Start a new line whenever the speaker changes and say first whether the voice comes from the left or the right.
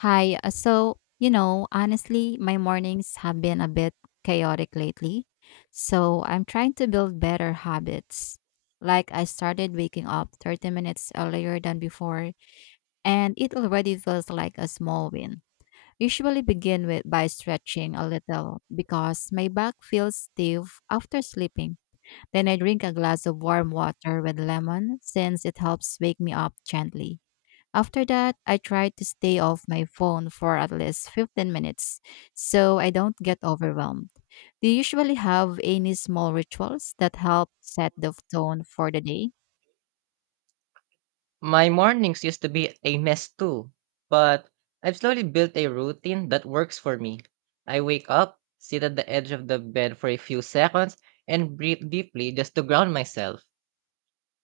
left: Hi. Honestly, my mornings have been a bit chaotic lately. So, I'm trying to build better habits. Like, I started waking up 30 minutes earlier than before, and it already feels like a small win. Usually begin with by stretching a little because my back feels stiff after sleeping. Then I drink a glass of warm water with lemon since it helps wake me up gently. After that, I try to stay off my phone for at least 15 minutes so I don't get overwhelmed. Do you usually have any small rituals that help set the tone for the day?
right: My mornings used to be a mess too, but I've slowly built a routine that works for me. I wake up, sit at the edge of the bed for a few seconds, and breathe deeply just to ground myself.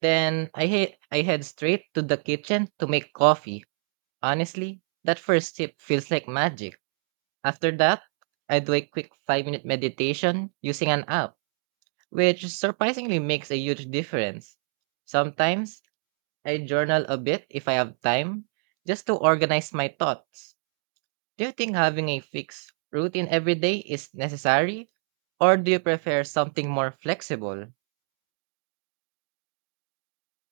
right: Then I head straight to the kitchen to make coffee. Honestly, that first sip feels like magic. After that, I do a quick 5-minute meditation using an app, which surprisingly makes a huge difference. Sometimes I journal a bit if I have time, just to organize my thoughts. Do you think having a fixed routine every day is necessary? Or do you prefer something more flexible?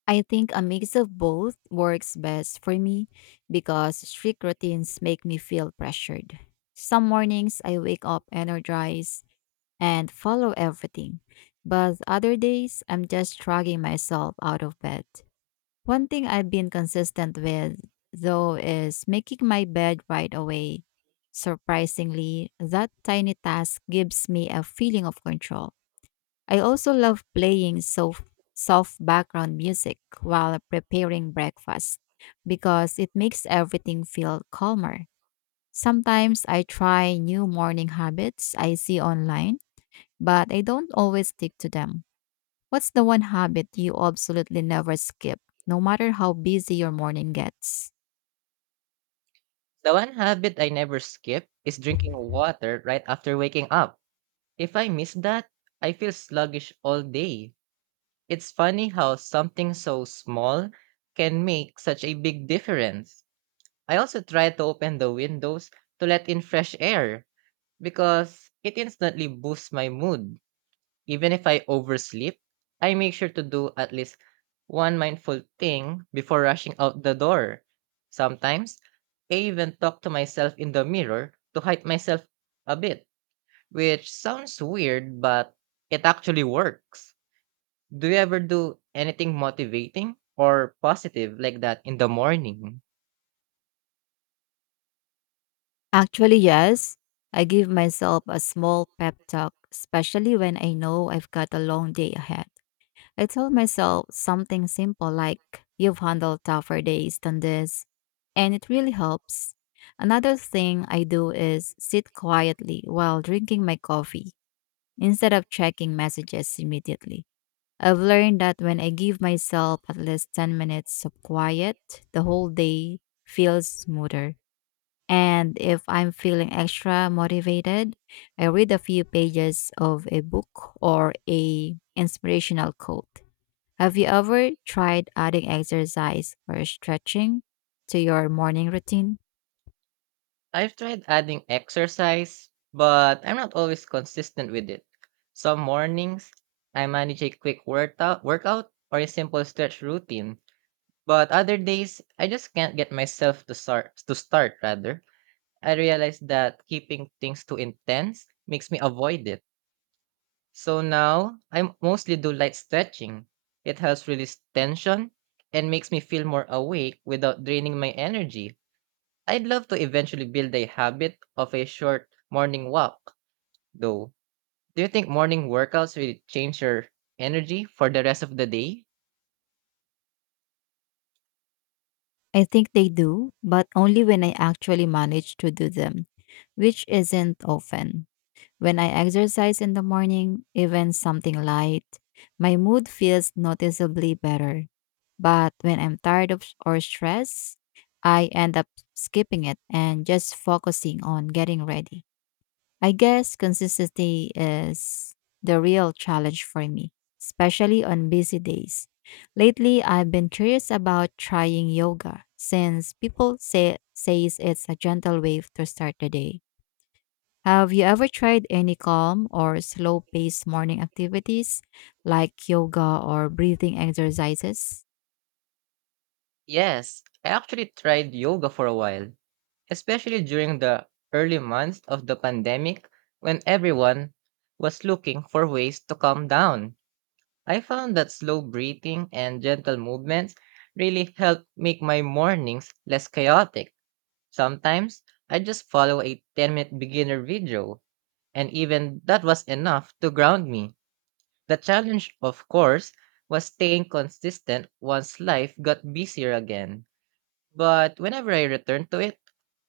left: I think a mix of both works best for me because strict routines make me feel pressured. Some mornings I wake up energized and follow everything, but other days I'm just dragging myself out of bed. One thing I've been consistent with, though, is making my bed right away. Surprisingly, that tiny task gives me a feeling of control. I also love playing soft background music while preparing breakfast because it makes everything feel calmer. Sometimes I try new morning habits I see online, but I don't always stick to them. What's the one habit you absolutely never skip, no matter how busy your morning gets?
right: The one habit I never skip is drinking water right after waking up. If I miss that, I feel sluggish all day. It's funny how something so small can make such a big difference. I also try to open the windows to let in fresh air because it instantly boosts my mood. Even if I oversleep, I make sure to do at least one mindful thing before rushing out the door. Sometimes, I even talk to myself in the mirror to hype myself a bit, which sounds weird, but it actually works. Do you ever do anything motivating or positive like that in the morning?
left: Actually, yes. I give myself a small pep talk, especially when I know I've got a long day ahead. I tell myself something simple like, "You've handled tougher days than this," and it really helps. Another thing I do is sit quietly while drinking my coffee instead of checking messages immediately. I've learned that when I give myself at least 10 minutes of quiet, the whole day feels smoother. And if I'm feeling extra motivated, I read a few pages of a book or a inspirational quote. Have you ever tried adding exercise or stretching to your morning routine?
right: I've tried adding exercise, but I'm not always consistent with it. Some mornings, I manage a quick workout or a simple stretch routine, but other days, I just can't get myself to start. To start, rather, I realized that keeping things too intense makes me avoid it. So now, I mostly do light stretching. It helps release tension and makes me feel more awake without draining my energy. I'd love to eventually build a habit of a short morning walk, though. Do you think morning workouts will change your energy for the rest of the day?
left: I think they do, but only when I actually manage to do them, which isn't often. When I exercise in the morning, even something light, my mood feels noticeably better. But when I'm tired of or stressed, I end up skipping it and just focusing on getting ready. I guess consistency is the real challenge for me, especially on busy days. Lately, I've been curious about trying yoga since people say says it's a gentle way to start the day. Have you ever tried any calm or slow paced morning activities like yoga or breathing exercises?
right: Yes, I actually tried yoga for a while, especially during the early months of the pandemic when everyone was looking for ways to calm down. I found that slow breathing and gentle movements really help make my mornings less chaotic. Sometimes I just follow a 10-minute beginner video and even that was enough to ground me. The challenge, of course, was staying consistent once life got busier again. But whenever I return to it,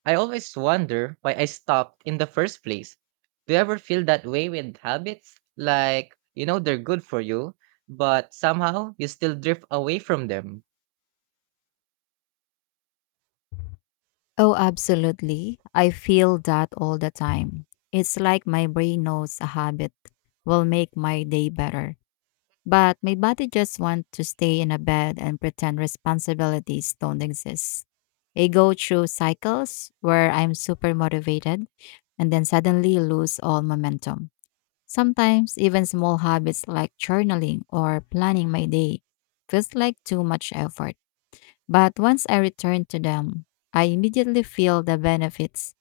right: I always wonder why I stopped in the first place. Do you ever feel that way with habits? Like, you know, they're good for you, but somehow you still drift away from them.
left: Oh, absolutely. I feel that all the time. It's like my brain knows a habit will make my day better. But my body just wants to stay in a bed and pretend responsibilities don't exist. I go through cycles where I'm super motivated and then suddenly lose all momentum. Sometimes even small habits like journaling or planning my day feels like too much effort. But once I return to them, I immediately feel the benefits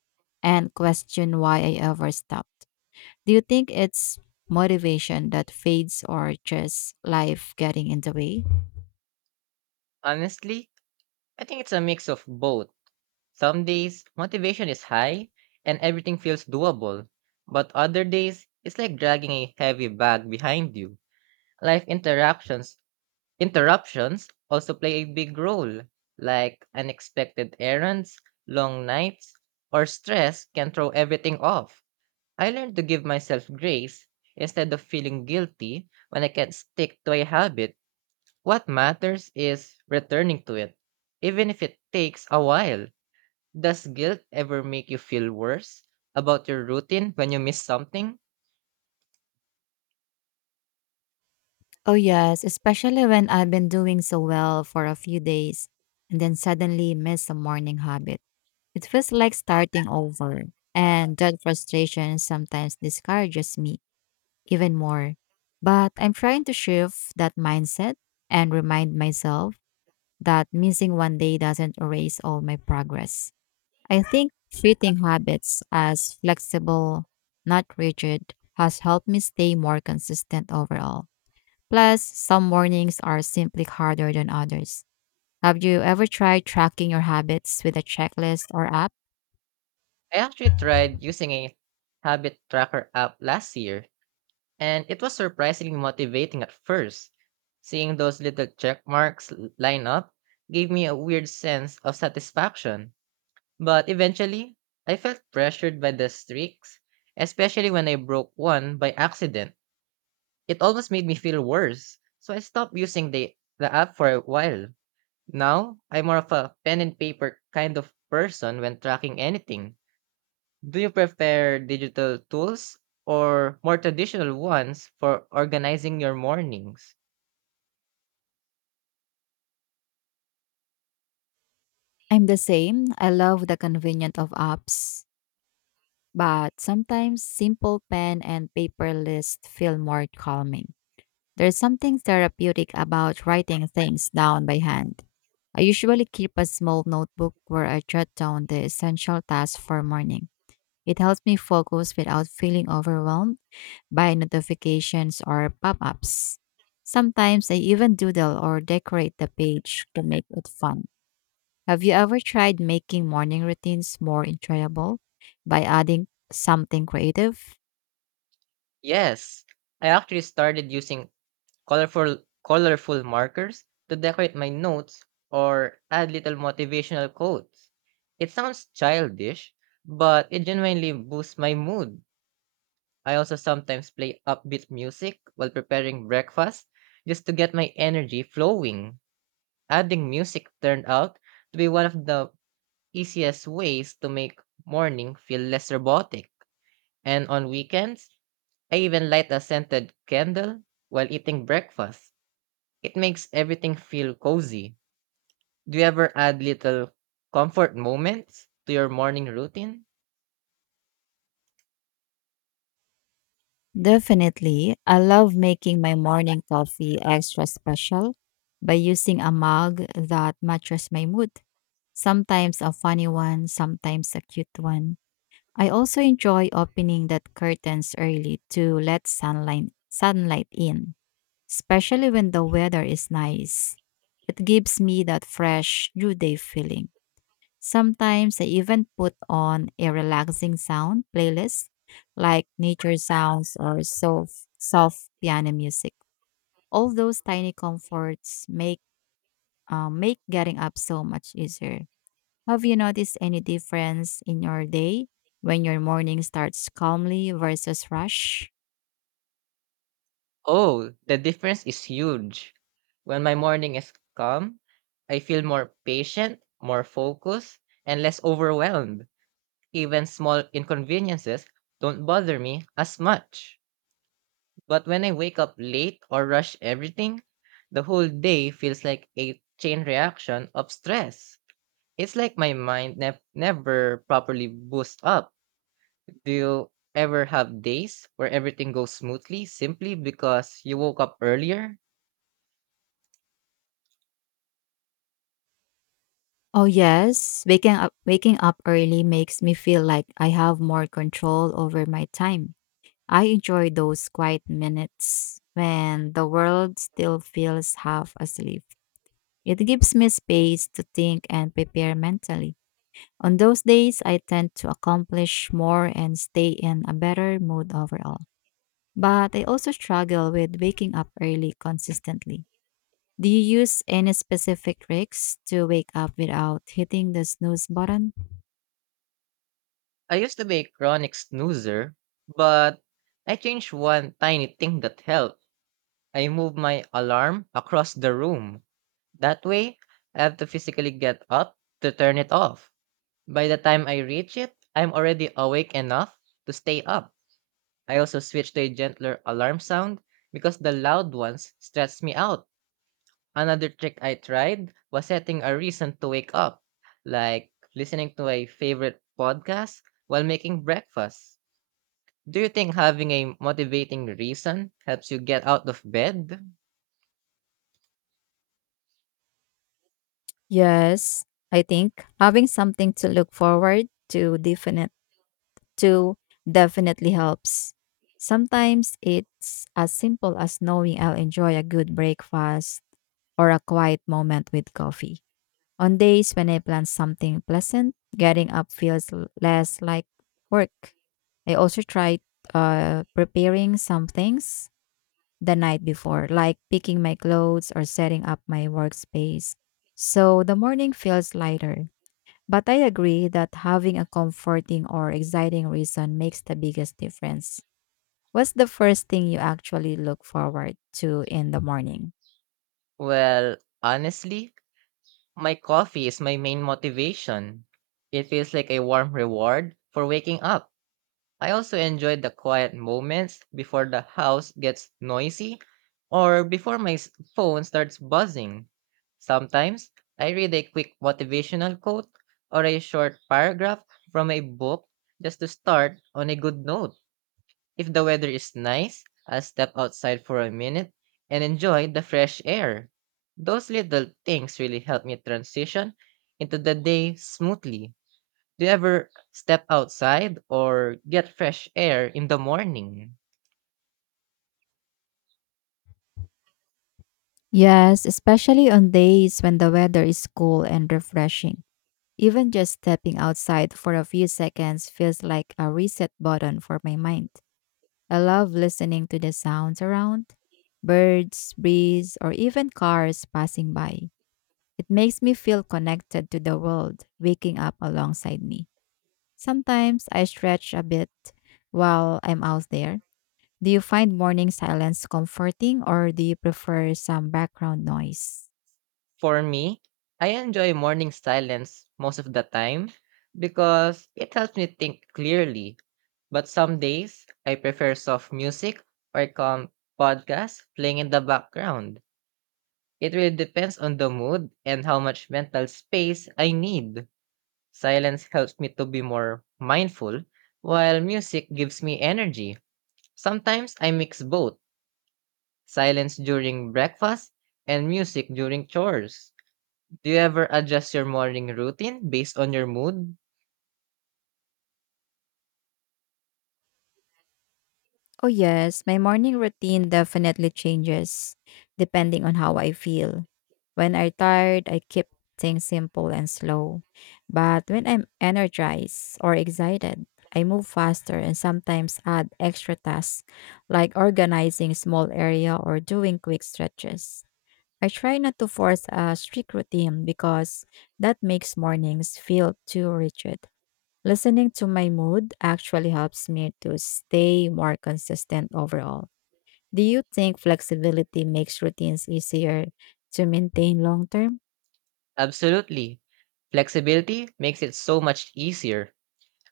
left: and question why I ever stopped. Do you think it's motivation that fades or just life getting in the way?
right: Honestly, I think it's a mix of both. Some days, motivation is high and everything feels doable, but other days, it's like dragging a heavy bag behind you. Life interruptions also play a big role, like unexpected errands, long nights, or stress can throw everything off. I learned to give myself grace instead of feeling guilty when I can't stick to a habit. What matters is returning to it, even if it takes a while. Does guilt ever make you feel worse about your routine when you miss something?
left: Oh, yes, especially when I've been doing so well for a few days and then suddenly miss a morning habit. It feels like starting over, and that frustration sometimes discourages me even more. But I'm trying to shift that mindset and remind myself that missing one day doesn't erase all my progress. I think treating habits as flexible, not rigid, has helped me stay more consistent overall. Plus, some mornings are simply harder than others. Have you ever tried tracking your habits with a checklist or app?
right: I actually tried using a habit tracker app last year, and it was surprisingly motivating at first. Seeing those little check marks line up gave me a weird sense of satisfaction. But eventually, I felt pressured by the streaks, especially when I broke one by accident. It almost made me feel worse, so I stopped using the app for a while. Now, I'm more of a pen and paper kind of person when tracking anything. Do you prefer digital tools or more traditional ones for organizing your mornings?
left: I'm the same. I love the convenience of apps, but sometimes simple pen and paper lists feel more calming. There's something therapeutic about writing things down by hand. I usually keep a small notebook where I jot down the essential tasks for morning. It helps me focus without feeling overwhelmed by notifications or pop-ups. Sometimes I even doodle or decorate the page to make it fun. Have you ever tried making morning routines more enjoyable by adding something creative?
right: Yes, I actually started using colorful colorful markers to decorate my notes or add little motivational quotes. It sounds childish, but it genuinely boosts my mood. I also sometimes play upbeat music while preparing breakfast just to get my energy flowing. Adding music turned out to be one of the easiest ways to make morning feel less robotic. And on weekends, I even light a scented candle while eating breakfast. It makes everything feel cozy. Do you ever add little comfort moments to your morning routine?
left: Definitely. I love making my morning coffee extra special by using a mug that matches my mood. Sometimes a funny one, sometimes a cute one. I also enjoy opening that curtains early to let sunlight in, especially when the weather is nice. It gives me that fresh new day feeling. Sometimes I even put on a relaxing sound playlist like nature sounds or soft piano music. All those tiny comforts make make getting up so much easier. Have you noticed any difference in your day when your morning starts calmly versus rush?
right: Oh, the difference is huge. When my morning is calm, I feel more patient, more focused, and less overwhelmed. Even small inconveniences don't bother me as much. But when I wake up late or rush everything, the whole day feels like a chain reaction of stress. It's like my mind never properly boosts up. Do you ever have days where everything goes smoothly simply because you woke up earlier?
left: Oh yes, waking up early makes me feel like I have more control over my time. I enjoy those quiet minutes when the world still feels half asleep. It gives me space to think and prepare mentally. On those days, I tend to accomplish more and stay in a better mood overall. But I also struggle with waking up early consistently. Do you use any specific tricks to wake up without hitting the snooze button?
right: I used to be a chronic snoozer, but I changed one tiny thing that helped. I moved my alarm across the room. That way, I have to physically get up to turn it off. By the time I reach it, I'm already awake enough to stay up. I also switched to a gentler alarm sound because the loud ones stress me out. Another trick I tried was setting a reason to wake up, like listening to a favorite podcast while making breakfast. Do you think having a motivating reason helps you get out of bed?
left: Yes, I think having something to look forward to too definitely helps. Sometimes it's as simple as knowing I'll enjoy a good breakfast or a quiet moment with coffee. On days when I plan something pleasant, getting up feels less like work. I also tried preparing some things the night before, like picking my clothes or setting up my workspace. So the morning feels lighter. But I agree that having a comforting or exciting reason makes the biggest difference. What's the first thing you actually look forward to in the morning?
right: Well, honestly, my coffee is my main motivation. It feels like a warm reward for waking up. I also enjoy the quiet moments before the house gets noisy or before phone starts buzzing. Sometimes I read a quick motivational quote or a short paragraph from a book just to start on a good note. If the weather is nice, I'll step outside for a minute and enjoy the fresh air. Those little things really help me transition into the day smoothly. Do you ever step outside or get fresh air in the morning?
left: Yes, especially on days when the weather is cool and refreshing. Even just stepping outside for a few seconds feels like a reset button for my mind. I love listening to the sounds around birds, breeze, or even cars passing by. It makes me feel connected to the world waking up alongside me. Sometimes I stretch a bit while I'm out there. Do you find morning silence comforting or do you prefer some background noise?
right: For me, I enjoy morning silence most of the time because it helps me think clearly. But some days, I prefer soft music or calm podcasts playing in the background. It really depends on the mood and how much mental space I need. Silence helps me to be more mindful, while music gives me energy. Sometimes I mix both silence during breakfast and music during chores. Do you ever adjust your morning routine based on your mood?
left: Oh, yes, my morning routine definitely changes depending on how I feel. When I'm tired, I keep things simple and slow. But when I'm energized or excited, I move faster and sometimes add extra tasks like organizing small area or doing quick stretches. I try not to force a strict routine because that makes mornings feel too rigid. Listening to my mood actually helps me to stay more consistent overall. Do you think flexibility makes routines easier to maintain long term?
right: Absolutely. Flexibility makes it so much easier.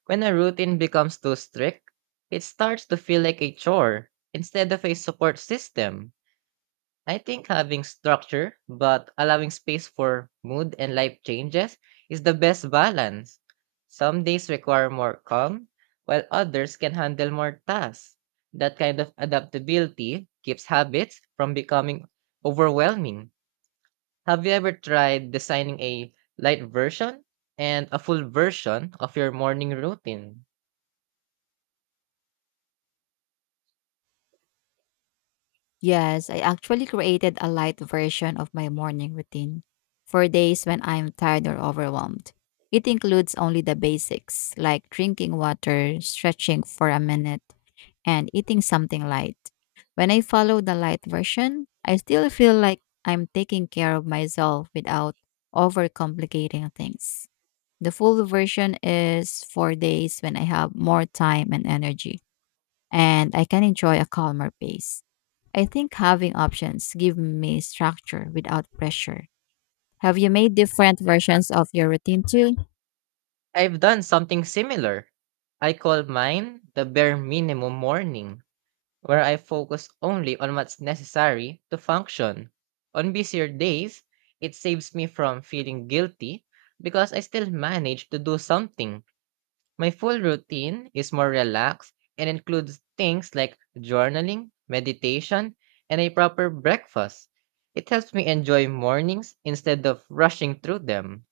right: When a routine becomes too strict, it starts to feel like a chore instead of a support system. I think having structure but allowing space for mood and life changes is the best balance. Some days require more calm, while others can handle more tasks. That kind of adaptability keeps habits from becoming overwhelming. Have you ever tried designing a light version and a full version of your morning routine?
left: Yes, I actually created a light version of my morning routine for days when I'm tired or overwhelmed. It includes only the basics like drinking water, stretching for a minute and eating something light. When I follow the light version, I still feel like I'm taking care of myself without overcomplicating things. The full version is four days when I have more time and energy, and I can enjoy a calmer pace. I think having options give me structure without pressure. Have you made different versions of your routine too?
right: I've done something similar. I call mine the bare minimum morning where I focus only on what's necessary to function. On busier days, it saves me from feeling guilty because I still manage to do something. My full routine is more relaxed and includes things like journaling, meditation, and a proper breakfast. It helps me enjoy mornings instead of rushing through them.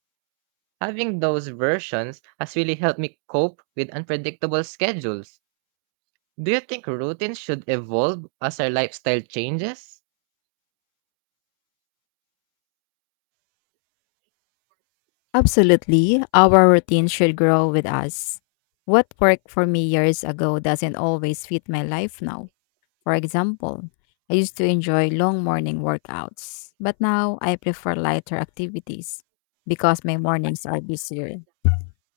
right: Having those versions has really helped me cope with unpredictable schedules. Do you think routines should evolve as our lifestyle changes?
left: Absolutely. Our routine should grow with us. What worked for me years ago doesn't always fit my life now. For example, I used to enjoy long morning workouts, but now I prefer lighter activities because my mornings are busier.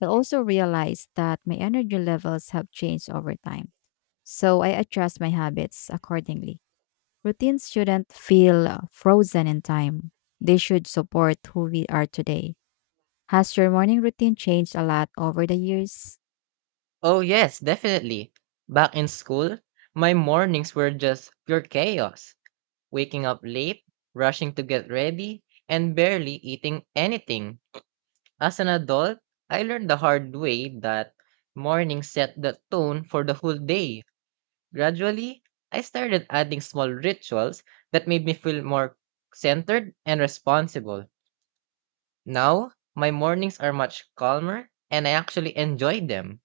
left: I also realized that my energy levels have changed over time, so I adjust my habits accordingly. Routines shouldn't feel frozen in time, they should support who we are today. Has your morning routine changed a lot over the years?
right: Oh, yes, definitely. Back in school, my mornings were just pure chaos, waking up late, rushing to get ready, and barely eating anything. As an adult, I learned the hard way that mornings set the tone for the whole day. Gradually, I started adding small rituals that made me feel more centered and responsible. Now, my mornings are much calmer and I actually enjoy them.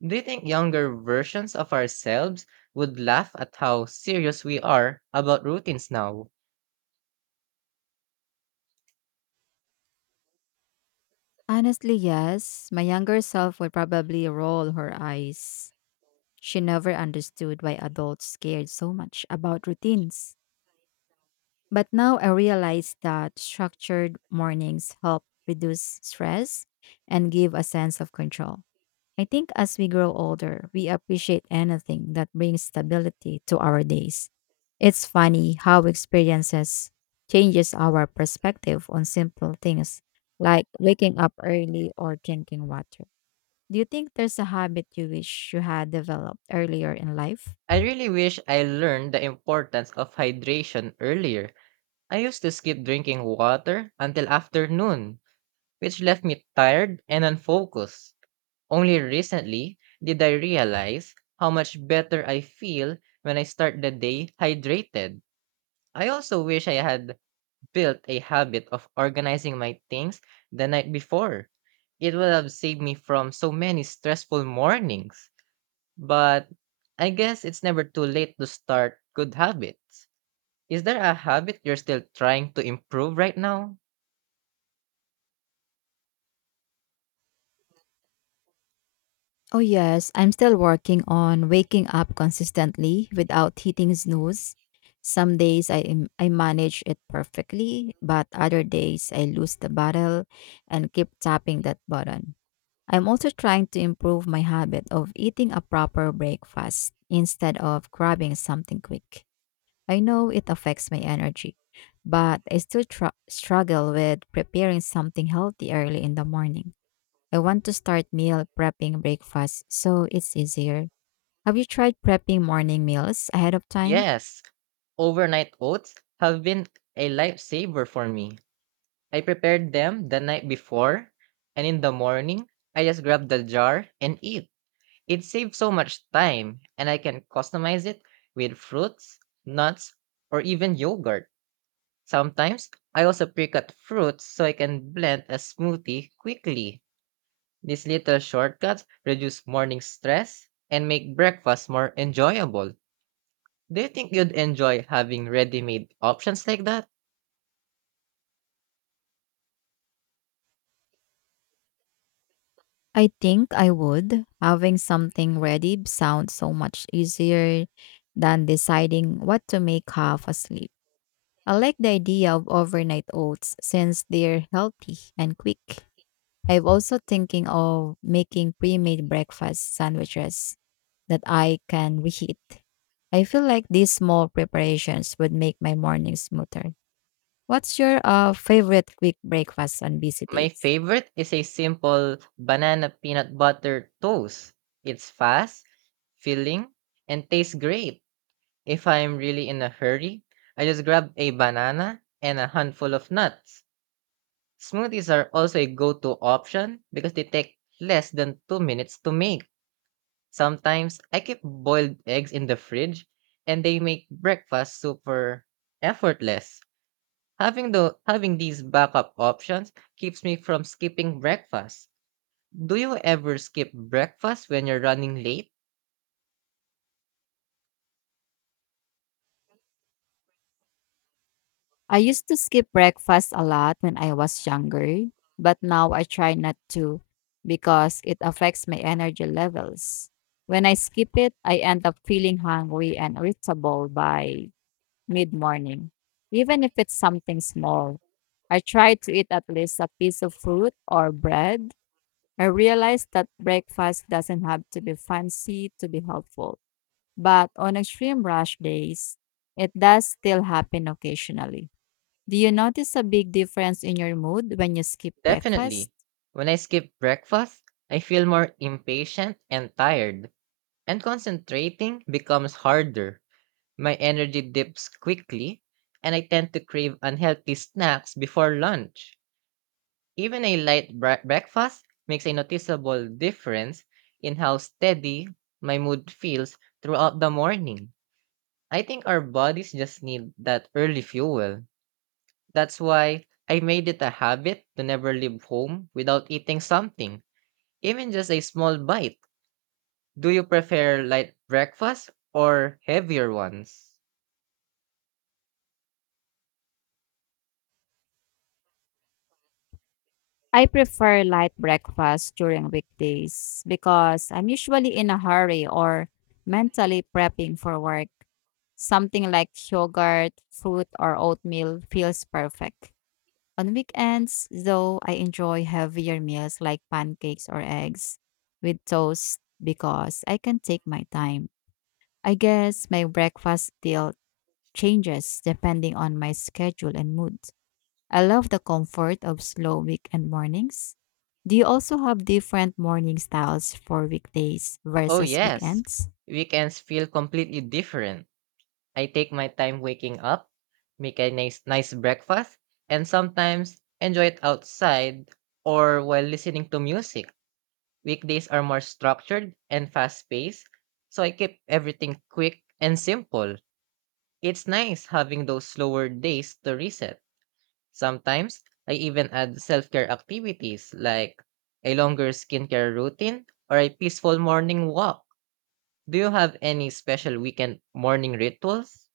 right: Do you think younger versions of ourselves would laugh at how serious we are about routines now?
left: Honestly, yes. My younger self would probably roll her eyes. She never understood why adults cared so much about routines. But now I realize that structured mornings help reduce stress and give a sense of control. I think as we grow older, we appreciate anything that brings stability to our days. It's funny how experiences changes our perspective on simple things like waking up early or drinking water. Do you think there's a habit you wish you had developed earlier in life?
right: I really wish I learned the importance of hydration earlier. I used to skip drinking water until afternoon, which left me tired and unfocused. Only recently did I realize how much better I feel when I start the day hydrated. I also wish I had built a habit of organizing my things the night before, it would have saved me from so many stressful mornings. But I guess it's never too late to start good habits. Is there a habit you're still trying to improve right now?
left: Oh, yes, I'm still working on waking up consistently without hitting snooze. Some days I manage it perfectly, but other days I lose the battle and keep tapping that button. I'm also trying to improve my habit of eating a proper breakfast instead of grabbing something quick. I know it affects my energy, but I still struggle with preparing something healthy early in the morning. I want to start meal prepping breakfast so it's easier. Have you tried prepping morning meals ahead of time?
right: Yes, overnight oats have been a lifesaver for me. I prepared them the night before, and in the morning, I just grab the jar and eat. It saves so much time, and I can customize it with fruits, nuts, or even yogurt. Sometimes I also pre cut fruits so I can blend a smoothie quickly. These little shortcuts reduce morning stress and make breakfast more enjoyable. Do you think you'd enjoy having ready made options like that?
left: I think I would. Having something ready sounds so much easier than deciding what to make half asleep. I like the idea of overnight oats since they're healthy and quick. I'm also thinking of making pre-made breakfast sandwiches that I can reheat. I feel like these small preparations would make my morning smoother. What's your favorite quick breakfast on busy
right: My
left: days?
right: favorite is a simple banana peanut butter toast. It's fast, filling, and tastes great. If I'm really in a hurry, I just grab a banana and a handful of nuts. Smoothies are also a go to option because they take less than 2 minutes to make. Sometimes I keep boiled eggs in the fridge and they make breakfast super effortless. Having these backup options keeps me from skipping breakfast. Do you ever skip breakfast when you're running late?
left: I used to skip breakfast a lot when I was younger, but now I try not to because it affects my energy levels. When I skip it, I end up feeling hungry and irritable by mid morning, even if it's something small. I try to eat at least a piece of fruit or bread. I realize that breakfast doesn't have to be fancy to be helpful. But on extreme rush days, it does still happen occasionally. Do you notice a big difference in your mood when you skip breakfast?
right: Definitely. When I skip breakfast, I feel more impatient and tired, and concentrating becomes harder. My energy dips quickly, and I tend to crave unhealthy snacks before lunch. Even a light breakfast makes a noticeable difference in how steady my mood feels throughout the morning. I think our bodies just need that early fuel. That's why I made it a habit to never leave home without eating something even just a small bite. Do you prefer light breakfast or heavier ones?
left: I prefer light breakfast during weekdays because I'm usually in a hurry or mentally prepping for work. Something like yogurt, fruit, or oatmeal feels perfect. On weekends, though, I enjoy heavier meals like pancakes or eggs with toast because I can take my time. I guess my breakfast still changes depending on my schedule and mood. I love the comfort of slow weekend mornings. Do you also have different morning styles for weekdays
right: Oh,
left: versus
right: yes.
left: weekends?
right: Weekends feel completely different. I take my time waking up, make a nice breakfast, and sometimes enjoy it outside or while listening to music. Weekdays are more structured and fast paced, so I keep everything quick and simple. It's nice having those slower days to reset. Sometimes, I even add self care activities like a longer skincare routine or a peaceful morning walk. Do you have any special weekend morning rituals?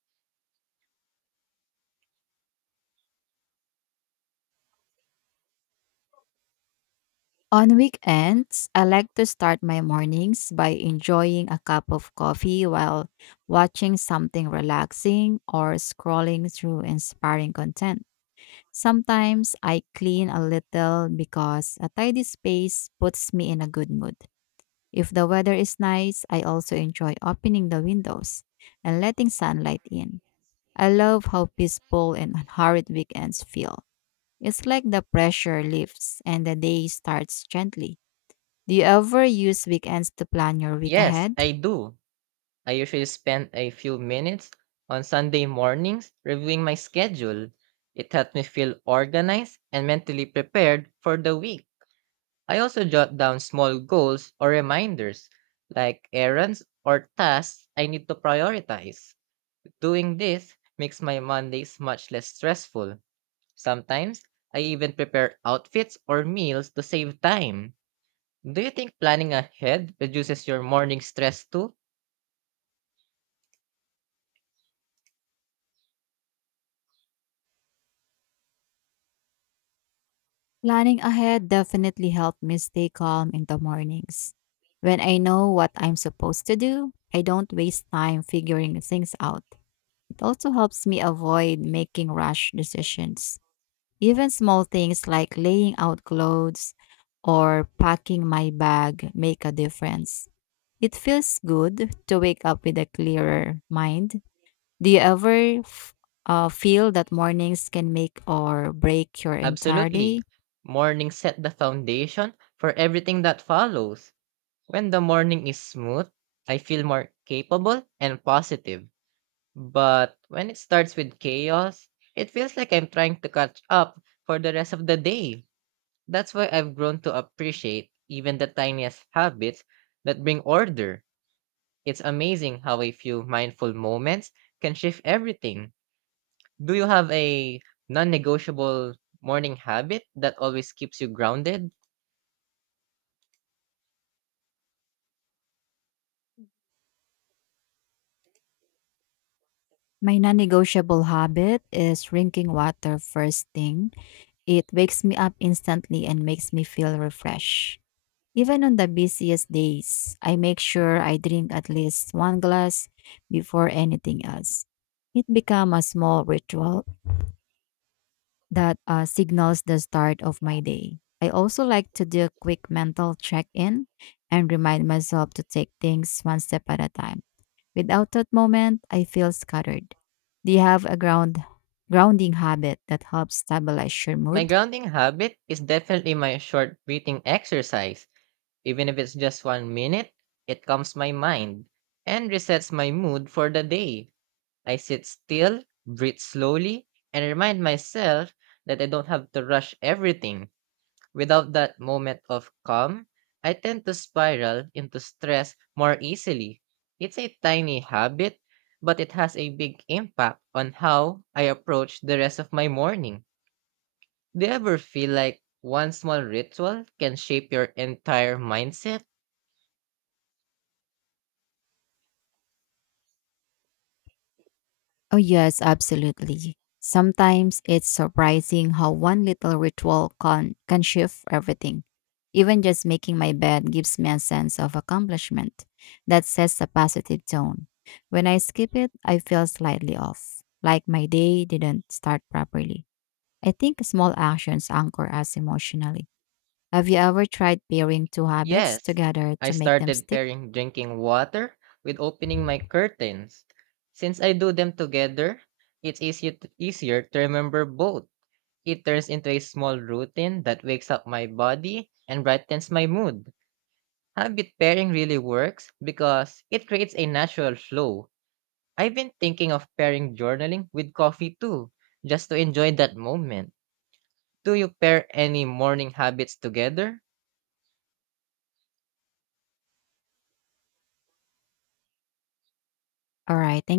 left: On weekends, I like to start my mornings by enjoying a cup of coffee while watching something relaxing or scrolling through inspiring content. Sometimes I clean a little because a tidy space puts me in a good mood. If the weather is nice, I also enjoy opening the windows and letting sunlight in. I love how peaceful and unhurried weekends feel. It's like the pressure lifts and the day starts gently. Do you ever use weekends to plan your week
right: Yes,
left: ahead?
right: I do. I usually spend a few minutes on Sunday mornings reviewing my schedule. It helps me feel organized and mentally prepared for the week. I also jot down small goals or reminders, like errands or tasks I need to prioritize. Doing this makes my Mondays much less stressful. Sometimes, I even prepare outfits or meals to save time. Do you think planning ahead reduces your morning stress too?
left: Planning ahead definitely helped me stay calm in the mornings. When I know what I'm supposed to do, I don't waste time figuring things out. It also helps me avoid making rash decisions. Even small things like laying out clothes or packing my bag make a difference. It feels good to wake up with a clearer mind. Do you ever feel that mornings can make or break your entire
right: Absolutely.
left: day?
right: Morning set the foundation for everything that follows. When the morning is smooth, I feel more capable and positive. But when it starts with chaos, it feels like I'm trying to catch up for the rest of the day. That's why I've grown to appreciate even the tiniest habits that bring order. It's amazing how a few mindful moments can shift everything. Do you have a non negotiable morning habit that always keeps you grounded?
left: My non negotiable habit is drinking water first thing. It wakes me up instantly and makes me feel refreshed. Even on the busiest days, I make sure I drink at least one glass before anything else. It becomes a small ritual that signals the start of my day. I also like to do a quick mental check-in and remind myself to take things one step at a time. Without that moment, I feel scattered. Do you have a grounding habit that helps stabilize your
right: My
left: mood?
right: grounding habit is definitely my short breathing exercise. Even if it's just 1 minute, it calms my mind and resets my mood for the day. I sit still, breathe slowly, and remind myself that I don't have to rush everything. Without that moment of calm, I tend to spiral into stress more easily. It's a tiny habit, but it has a big impact on how I approach the rest of my morning. Do you ever feel like one small ritual can shape your entire mindset?
left: Oh, yes, absolutely. Sometimes it's surprising how one little ritual can shift everything. Even just making my bed gives me a sense of accomplishment that sets a positive tone. When I skip it, I feel slightly off, like my day didn't start properly. I think small actions anchor us emotionally. Have you ever tried pairing two habits
right: Yes,
left: together
right: I
left: to make them
right: started
left: stick?
right: pairing drinking water with opening my curtains. Since I do them together, easier to remember both. It turns into a small routine that wakes up my body and brightens my mood. Habit pairing really works because it creates a natural flow. I've been thinking of pairing journaling with coffee too, just to enjoy that moment. Do you pair any morning habits together?
left: All right, thank